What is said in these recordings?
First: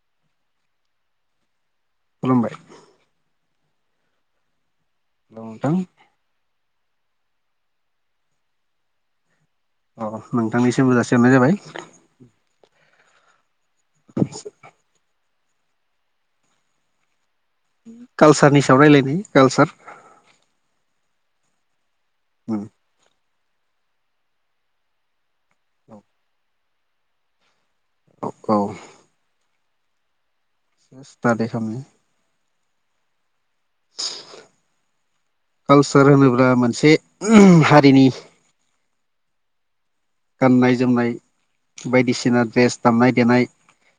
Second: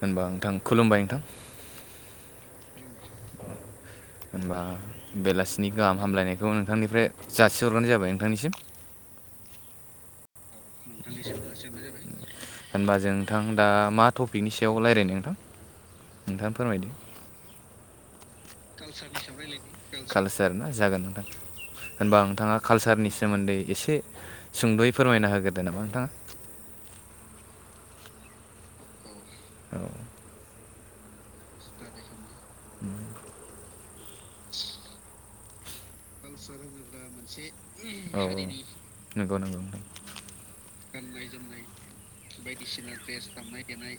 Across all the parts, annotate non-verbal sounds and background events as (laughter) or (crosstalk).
होनबा नोंथां खुलुमबाय नोंथां। खुलुमबाय। होनबा हेलौ बेलासिनि नोंथां गाहाम हामलायनायखौ नोंथांनिफ्राय जासिहरग्रोनाय जाबाय नोंथांनिसिम। अ नोंथांनिसिमबो जाासिहरनाय जाबाय। होमबा जों नोंथां दा मा टपिकनि सायाव रायज्लायनो नोंथां नोंथाङा फोरमायदो। कालसारनि सायाव रायलायनि कालसार कालसार ना जागोन नोंथां होनबा नोंथाङा कालसारनिसो सोमोन्दै एसे सुंद'यै फोरमायना होग्रोदो नामा नोंथाङा। औ। औ। (unintelligible) उम। कालचार होनोब्ला मोनसे हारिनि औ औ नंगौ नंगौ। गाननाय जोमनाय बायदिसिना द्रेस बायदिसिना दामनाय द्रेस देनाय दामनाय देनाय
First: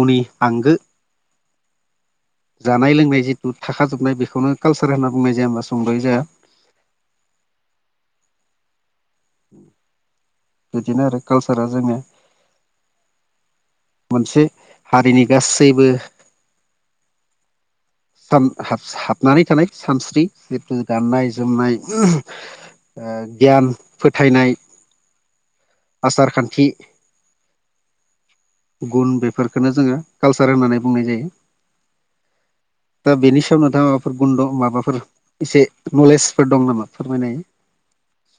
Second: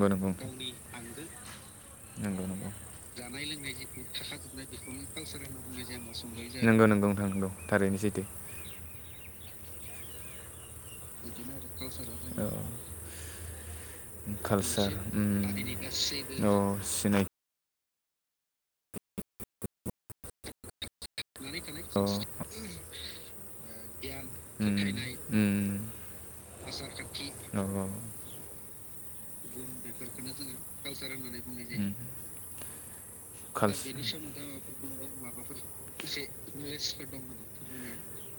गावनि आंगो जानाय लोंनाय जानाय जिथु लोंनाय जितु थाखाजोबनाय बेखौनो थाखाजोबनाय कालसार बेखौनो होनना बुंनाय कालसार जाया होनना होमबा बुंनाय सुंद'यै जाया जायो (unintelligible) नंगौ नोंथां नंगौ थारैनो सैथो। (inaudible) कालसारा जोंनिया औ। मोनसे कालचार हारिनि ओम गासैबो औ सिनायथि साम हाब हाबनानै थानाय सानस्रि जितु गाननाय जोमनाय औ ओ गियान फोथायनाय आसार खान्थि ओम औ औ। गुन बेफोरफोरखौनो जोङो कालसार होननानै बुंनाय जायो। उम दा बेनि सायाव कालस नोंथाङा माबाफोर गन्द' माबाफोर एसे नलेजफोर दं नामा फोरमायनाय (inaudible)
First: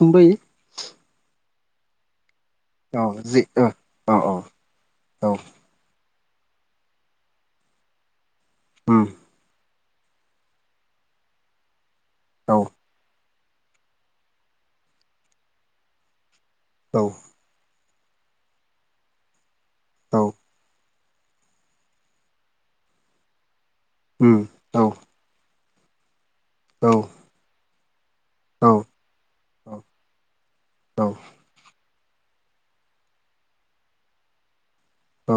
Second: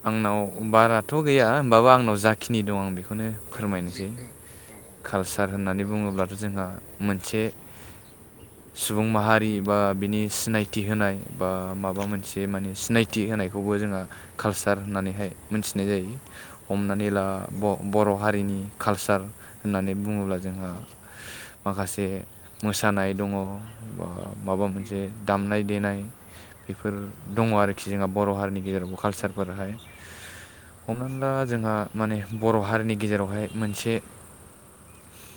आंनाव बाराथ' गैया होमबाबो आंनाव जा खिनि दं आं औ बेखौनो जे औ फोरमायनोसै औ औ कालचार बुङोब्लाथ' जोंहा मोनसे उम सुबुं माहारि बा बिनि सिनायथि होनाय बा माबा मोनसे औ माने सिनायथि होनाय बेखौबो जोंहा कालसार होननानैहाय मिथिनाय जायो हमनानै औ लाब' बर' हारिनि कालचार होननानै औ बुङोब्ला जोंहा माखासे मोसानाय दङ ब उम माबा औ मोनसे दामनाय देनाय औ बेफोर दङ आरोखि जोंहा बर' हारिनि औ गेजेरावबो कालसारफोरहाय औ हमनानै ला जोंहा माने बर' हारिनि गेजेरावहाय मोनसे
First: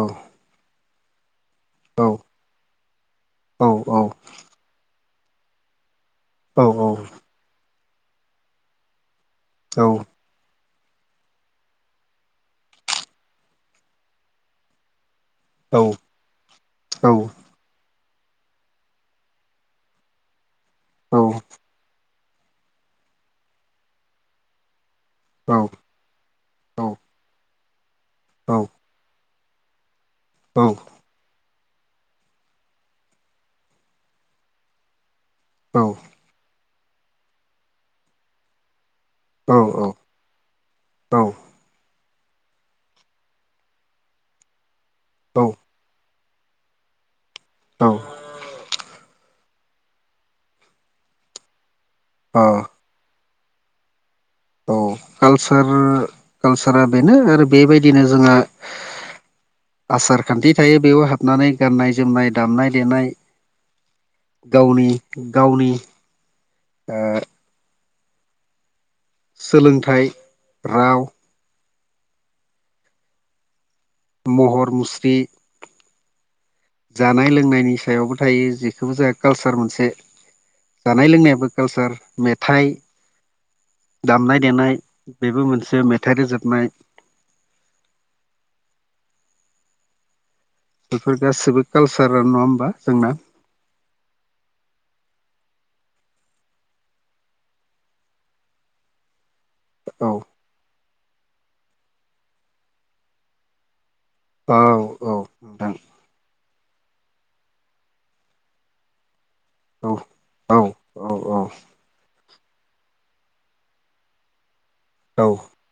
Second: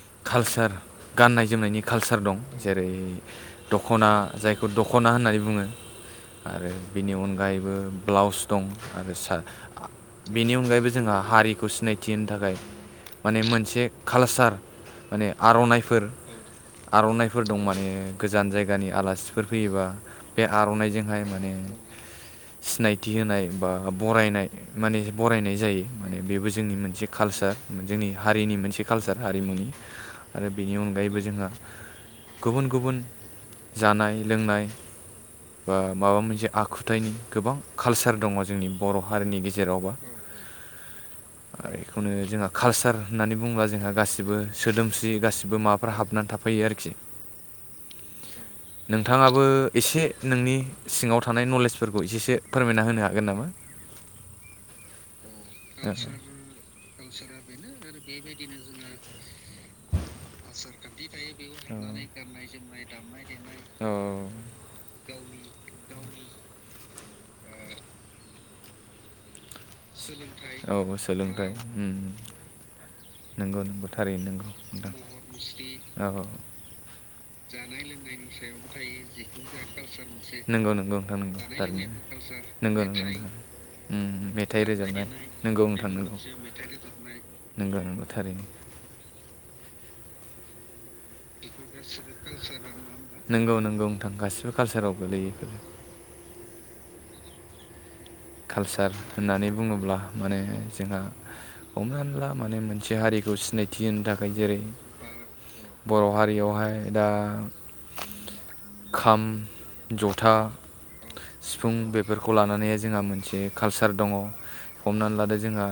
औ कालसार गाननाय जोमनायनि कालसार दं जेरै औ दख'ना औ जायखौ दख'ना होननानै बुङो आरो बिनि अनगायैबो ब्लाउस दं आरो सा आ बिनि अनगायैबो जोंहा हारिखौ सिनायथि होनो थाखाय माने मोनसे कालसार माने आर'नाइफोर आर'नाइफोर दं माने गोजान जायगानि आलासिफोर फैयोबा बे आर'नाइजोंहाय माने सिनायथि होनाय बा बरायनाय माने बरायनाय जायो माने बेबो जोंनि मोनसे कालचार जोंनि हारिनि मोनसे कालचार हारिमुनि आरो बेनि अनगायैबो जोंहा गुबुन गुबुन जानाय लोंनाय बा माबा मोनसे आखुथायाइनि गोबां कालसार दङ जोंनि बर' हारिनि गेजेरावबो आरो बेखौनो जोंहा कालसार होननानै बु बुंबा जोंहा गासिबो सोदोमस्रि गासिबो माबाफोल हाबनानै थाब फैयो आरोखि नोंथाङाबो एसे नोंनि सिङाव थानाय नलेजफोरखौ एसेसो फोरमायना होनो हागोन नामा। कालसार आदसा कालसारा बेनो आरो बेनो आरो बेबायदिनो जोंहा बेबायदिनो जोंना आसार खान्थि आस थायो ख बेयाव थायो हाबनानै बेयाव गाननाय जोमनाय दामनाय गनायोम दामनाय देनाय गनि गावनि ओ सोलोंथाइ औ राव सोलोंथाइ नंगौ नंगौ। थारैनो नंगौ महर मुस्रि नोंथां औ औ। जानाय लोंनायनि सायावबो थायो जेखौबो जोंहा कालसार मोनसे नंगौ नंगौ जानाय नोंथां नंगौ लोंनायाबो कालसार मेथाइ नंगौ नोंथां। ओम दामनाय मेथाइ देनाय रोजाबनाय बेबो नंगौ मोनसे नोंथां मेथाइ नंगौ रोजाबनाय नंगौ नंगौ थारैनो। नो (unintelligible) बेफोर गासिबो कालसारानो नङा होमबा जोंना नंगौ नंगौ नोंथां गासिबो कालसाराव गोलैयो बेफोर। कालसार होननानै बुङोब्ला औ माने जोंहा हमनानै ला माने मोनसे हारिखौ सिनायथि होनो थाखाय औ जेरै औ नोंथां बर' हारियावहाय ओमफ्राय दा खाम औ जथा, औ औ सिफुं बेफोरखौ लानानै जोंहा मोनसे कालचार दङ हमनानै औ लादो जोंहा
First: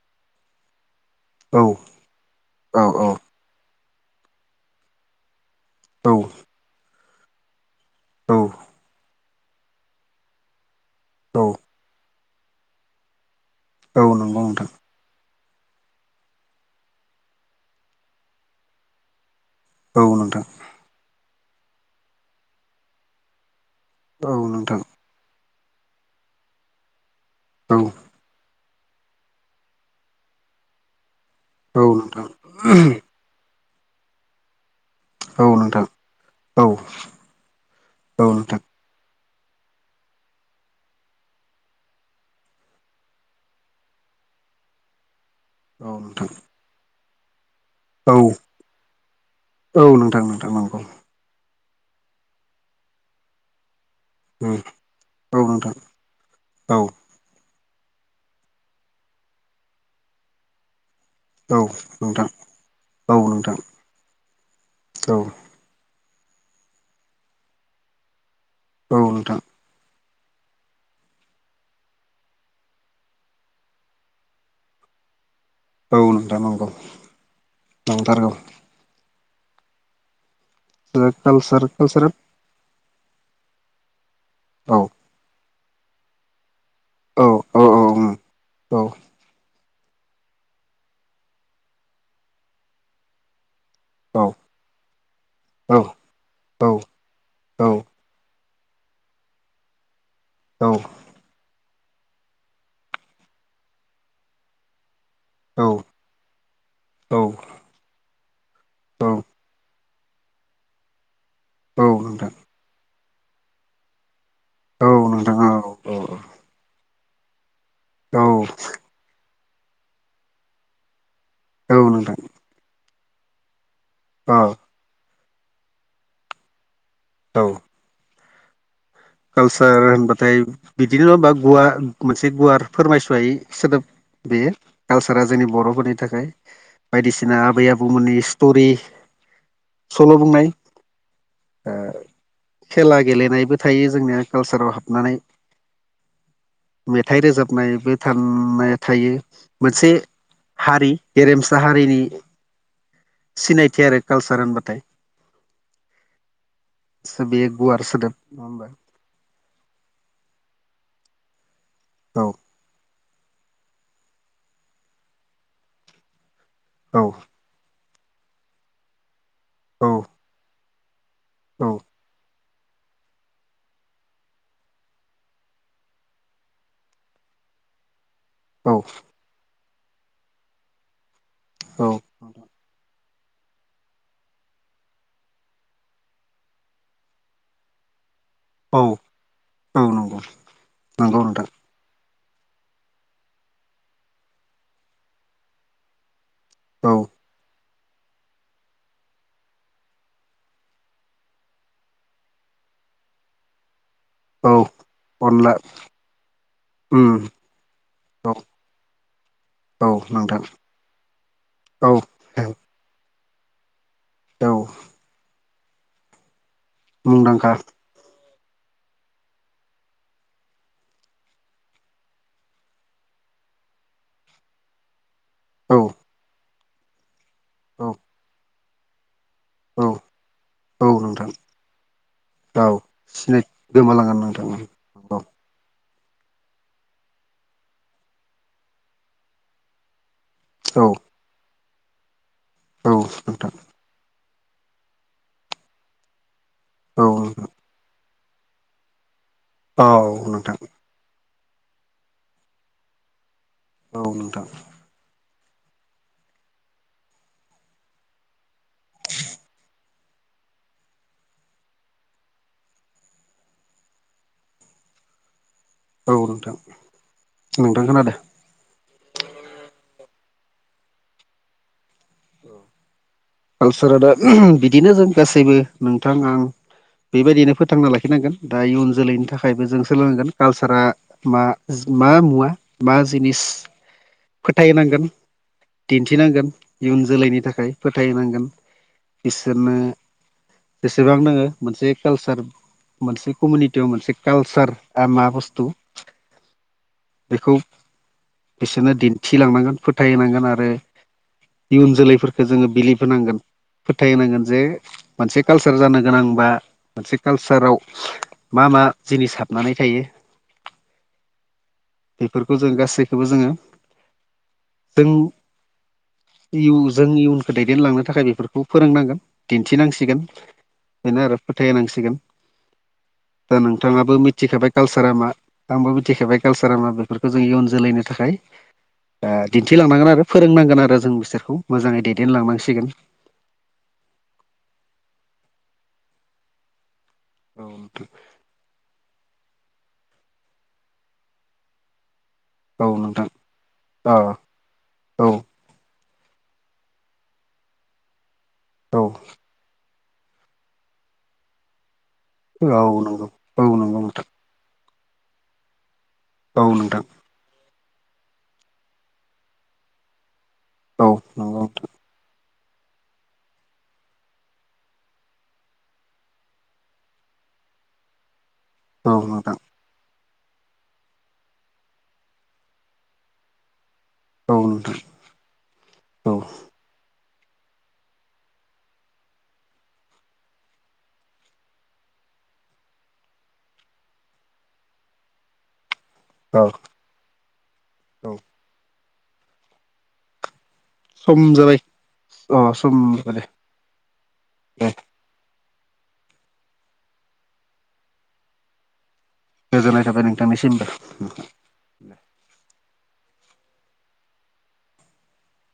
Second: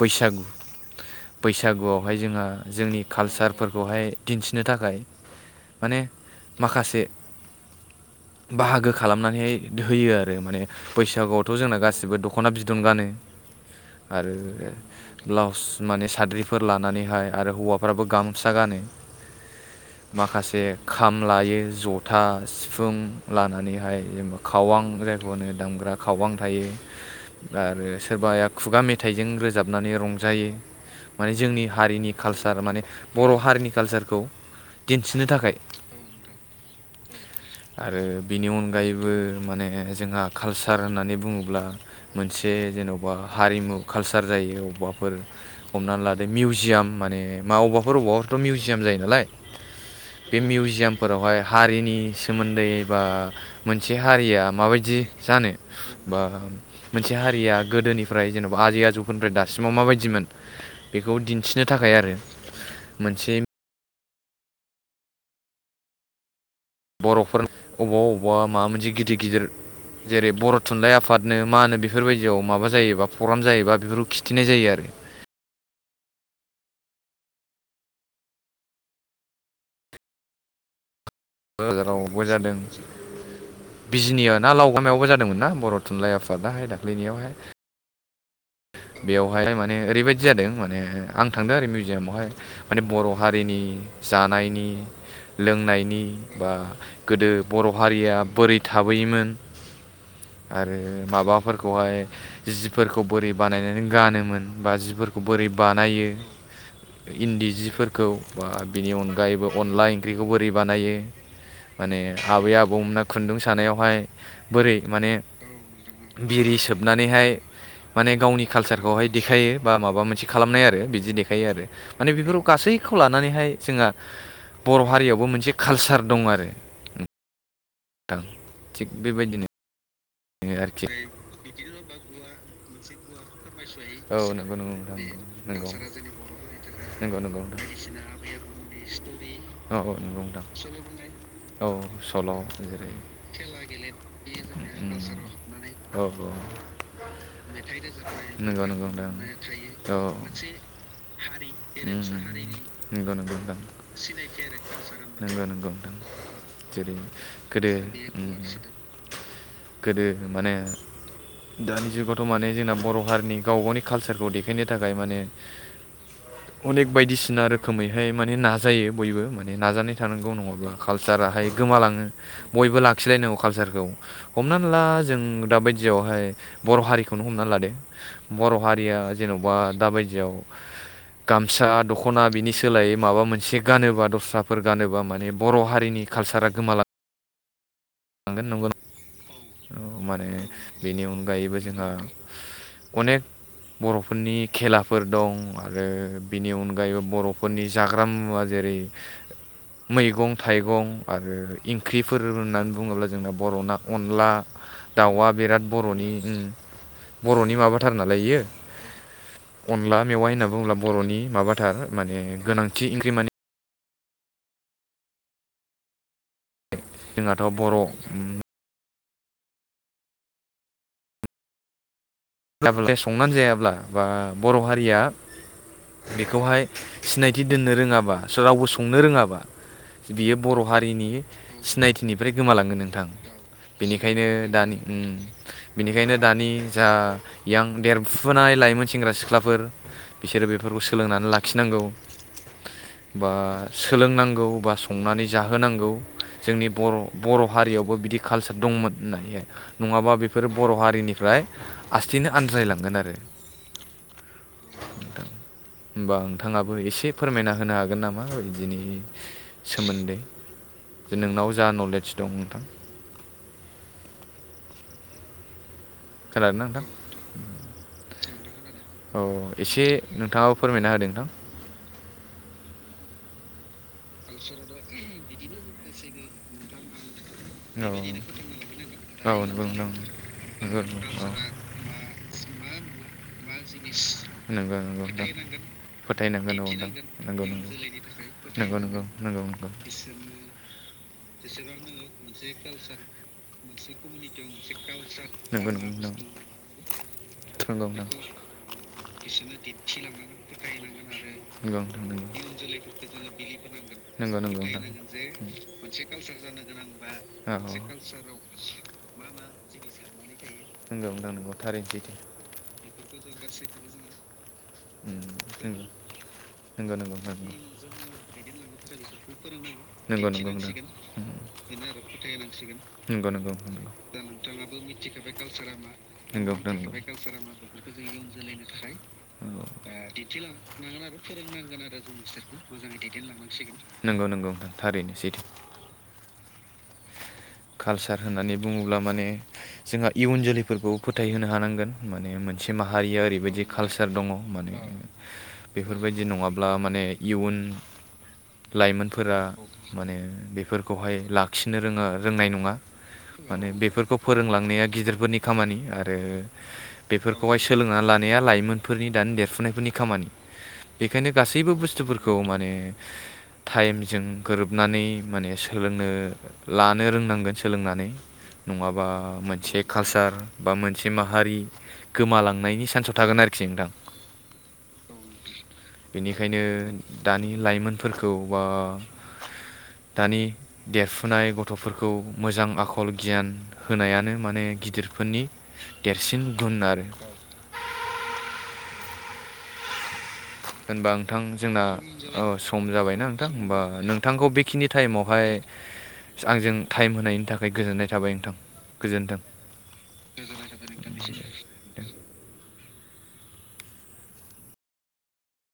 बैसागु। बैसागुआवहाय जोंहा जोंनि कालचारफोरखौहाय दिन्थिनो थाखाय माने माखासे औ बाहागो खालामनानैहाय होयो आरो माने औ बैसागुआवथ' जोंना गासिबो दख'ना बिदन गानो आरो नंगौ नोंथां ब्लाउस माने साद्रिफोर लानानैहाय आरो हौवाफ्राबो गामसा गानो। औ नोंथां माखासे खाम लायो, जथा, सिफुं लानानै बेहाय जेनबा औ नोंथां खावां जायखौनो दामग्रा खावां थायो ओमफ्राय आरो औ सोरबाया खुगा मेथाइजों रोजाबनानै रंजायो। माने जोंनि औ हारिनि नोंथां कालसार माने बर' हारिनि कालसारखौ दिन्थिनो औ थाखाय नोंथां औ आरो औ बेनि नोंथां अनगायैबो माने जोंहा कालसार होननानै बुङोब्ला मोनसे जेन'बा हारिमु कालसार जायो अब्बाफोर औ हमनानै लादो नोंथां मिउजियाम माने मावबाफोर औ अबेबाफोरावथ' मिउजियाम जायो नालाय औ नोंथां बे नोंथां नंगौ मिउजियामफोरावहाय हारिनि सोमोन्दै बा मोनसे हारिया औ माबायदि जानो नोंथां बा औ मोनसे हारिया गोदोनिफ्राय जेन'बा आजै आजौफोरनिफ्राय दासिमाव माबायदिमोन। बेखौ औ दिन्थिनो थाखाय आरो नोंथां औ मोनसे नोंथां औ। बर'फोर अबावबा अबावबा माबा मोनसे औ गिदिर नोंथां गिदिर जेरै बर' थुनलाइ आफादनो मा होनो बेफोरबायदियाव माबा जायोबा प्रग्राम जायोबा बेफोरखौ खिथिनाय जायो आरो। औ नोंथां नंगौ नंथारगौ। जोंहा कालसार कालसारा बिजनियाव ना लावगामायावबो जादोंमोन ना बर' थुनलाइ आफादाहाय औ दाख्लैनियावहाय? औ औ बेवहाय माने ओरैबायदि जादों माने आं थांदों आरो मिउजियामावहाय माने बर' हारिनि औ जानायनि औ लोंनायनि बा औ गोदो बर' हारिया बोरै थाबोयोमोन आरो माबाफोरखौहाय जिफोरखौ बोरै बानायनानै गानोमोन बा जिफोरखौ बोरै बानायो। औ इन्दि जिफोरखौ बा बिनि अनगायैबो अनला ओंख्रिखौ बोरै बानायो। औ माने नोंथां आबै आबौमोना खुन्दुं सानायावहाय बोरै औ माने नोंथां औ बिरि सोबनानैहाय माने औ गावनि कालचारखौहाय दि देखायो बा माबा मोनसे खालामनाय आरो बिदि देखायो आरो माने नोंथां बेफोर गासैखौ लानानैहाय जोंहा बर' हारियावबो मोनसे कालसार दं आरो। औ नोंथां। थिग बेबायदिनो कालसार होनबा नाथाय आरोखि बिदिनो बा गुवार मोनसे गुवार फोरमायस'वायै सोदोब औ बेयो नंगौ नंगौ नोंथां कालसारा जोंनि नंगौ बर'फोरनि थाखाय नंगौ नंगौ बायदिसिना नोंथां आबै आबौमोननि स्टरि। औ सल' बुंनाय औ नोंगौ नोंथां औ सल' दायो जेरै जोंनो कालसाराव हाबनानै औ औ। मेथाइ रोजाबनायबो नंगौ थाननाय नंगौ नोंथां थायो मोनसे हारि गेरेमसा हा ओम ओम नंगौ नंगौ नोंथां आरो कालसार होनबाथाय नोंगौ नोंगौ नोंथां। जेरै बे गोदो गुवार सोदोब उम्म। नङा होमबा माने दानि औ जुगावथ' माने जोंना बर' हारि नि गावबा गावनि कालचारखौ देखायनो थाखाय माने अनेक औ बायदिसिना रोखोमै बेहाय माने नाजायो बयबो माने औ नाजानाय थानांगौ नङाब्ला कालसाराहाय औ गोमालाङो। बयबो लाखिलायनांगौ कालसारखौ। हमनानै ला जों दा बायदियावहाय बर' हारिखौनो हमना लादो। बर' औ हारिया जेन'बा दा बायदियाव गामसा औ दख'ना बिनि सोलायै माबा मोनसे गानोबा दस्राफोर गानोबा माने बर' हारिनि कालसारा गोमा लांगोन नंगौ औ नंगौ माने बेनि नंगौ नोंथां अनगायैबो जोंहा अनेक बर'फोरनि खेलाफोर दं आरो बिनि औ अनगायैबो बर'फोरनि जाग्रा मुवा जेरै मैगं थाइगं आरो ओंख्रिफोर होननानै बुङोब्ला जोंना बर'ना अनला औ दाउआ अनला बिराद बर'नि उम्म उम बर'नि माबाथार नालाय औ इयो। औ अनला मेवाइ नोंथां होनना बुङोब्ला बर'नि माबाथार औ माने गोनांथि ओंख्रि माने औ। जोंहाथ' मुंदांखा बर' संनानै जायाब्ला बा बर' हारिया औ बेखौहाय सिनायथि दोननो औ रोङाबा रावबो संनो रोङाबा औ बियो बर' औ हारिनि नोंथां सिनायथिनिफ्राय औ गोमालांगोन नोंथां। सिनाय गोमालांगोन बेनिखायनो नोंथां दानि औ उम्म बिनिखायनो दानि जा यां देरफुनाय लाइमोन सेंग्रा सिख्लाफोर बिसोरो बेफोरखौ औ सोलोंनानै लाखिनांगौ औ बा नोंथां सोलों गौ संनानै जाहो नांगौ जोंनि बर' औ बर' हारियावबो बिदि कालसार दंमोन होननानैहाय नङाबा औ बेफोरो नोंथां बर' हारिनिफ्राय लासैनो आनज्रायलांगोन आरो औ नोंथां। होमबा नोंथाङाबो एसे फोरमायना होनो हागोन नामा बिदिनि सोमोन्दै? नोंनाव जा नलेज दं नोंथां। (inaudible) नोंथां खोनादोंना नोंथां नोंथां खोनादों औ एसे नोंथाङाबो फोरमायना होदो नोंथां कालसारा दा बिदिनो जों गासैबो नोंथां आं। बेबायदिनो औ फोथांना लाखिनांगोन दा इयुन जोलैनि नंगौ थाखायबो जों नोंथां सोलोंनांगोन नंगौ कालसारा नंगौ औ मा मा बा मुवा बा जिनिस नंगौ नंगौ फोथायनांगोन नोंथां दिन्थिनांगोन फोथायनांगोन औ इयुन जोलैनि गंगौ थाखाय फोथायनांगोन नंगौ नंगौ नंगौ। बिसोरनो जेसेबां नोङो मोनसे कालसार मोनसे कमिउनिटियाव मोनसे कालसारा मा बुस्थु नंगौ नंगौ बेखौ नंगौ। बिसोरनो दिन्थिलांनांगोन फोथायनांगोन आरो। इयुन जोलैफोरखौ जोङो बिलिबहोनांगोन नंगौ फोथायोनांगोन नंगौ जे मोनसे नोंथां कालसार जानो गोनांबा मोनसे औ औ कालसाराव सेकालसाराव मा मा जिनिस हाबनानै थायो। नोंगौ नोंगौ थारैनो सैथो- थेवबो जोङो उम जों नंगौ नंगौ जोंनि इयुनखौ दैदेनलांनो थाखाय बेफोरखौ फोरोंनांगोन दिन्थिनांसिगोन बेनो आरो। बेनो आरो फोथायनांसिगोन फथायांसिगोन नंगौं नंगौ दा नोंथाङाबो दा मिथिखाबाय नोंथाङाबो कालसारा मा मिथिखाबाय कालसारा आंबो मा। मिथिखाबाय कालसारा मा बेफोरखौ जों इयुन जोलैनो थाखाय दिन्थिलांनांगोन आरो फोरोंनांगोन आरो जों बिसोरखौ मोजाङै दैदेन लांनांसिगोन नंगौ नंगौ नोंथां थारैनो सैथो। कालसार होननानै बुङोब्ला माने जोंहा इयुन जोलैफोरखौ फोथाय होनो हानांगोन माने मोनसे औ नोंथां औ माहारिया नोंथां ओरैबायदि कालसार अ दङ' माने औ बेखौ बेफोरबायदि नङाब्ला माने इयुन औ लाइमोनफोरा माने बेफोरखौहाय लाखिनो रोङो आरो। रोंनाय नङा औ नंगौ औ माने नंगौ बेफोरखौ नोंथां फोरोंलांनाया गिदिरफोरनि खामानि आरो औ नोंथां बे फोरखौहाय सोलोंनानै लानाया लाइमोनफोरनि दानि देरफुनायफोरनि खामानि औ बेखायनो नंगौ नोंथां गासैबो बुस्थुफोरखौ माने टाइमजों गोरोबनानै माने सोलोंनो लानो रोंनांगोन सोलोंनानै नङाबा औ नोंथां मोनसे कालसार बा मोनसे माहारि गोमालांनायनि सान्सआव थागोन आरोखि नोंथां। औ नोंथां औ। बेनिखायनो दानि लाइमोनफोरखौ बा दानि देरफुनाय गथ'फोरखौ मोजां आखल गियान होनायानो माने बे गिदिरफोरनि देरसिन औ गुन आरो। औ। होनबा नोंथां सम जाबाय जोंना अ सम जाबायना जाबाय दे नोंथां होमबा नोंथांखौ बेखिनि दे टाइमावहाय आंजों टाइम होनायनि थाखाय गोजोननाय थाबाय नोंथां। गोजोन्थों गोजोननाय थाबाय नोंथांनिसिमबो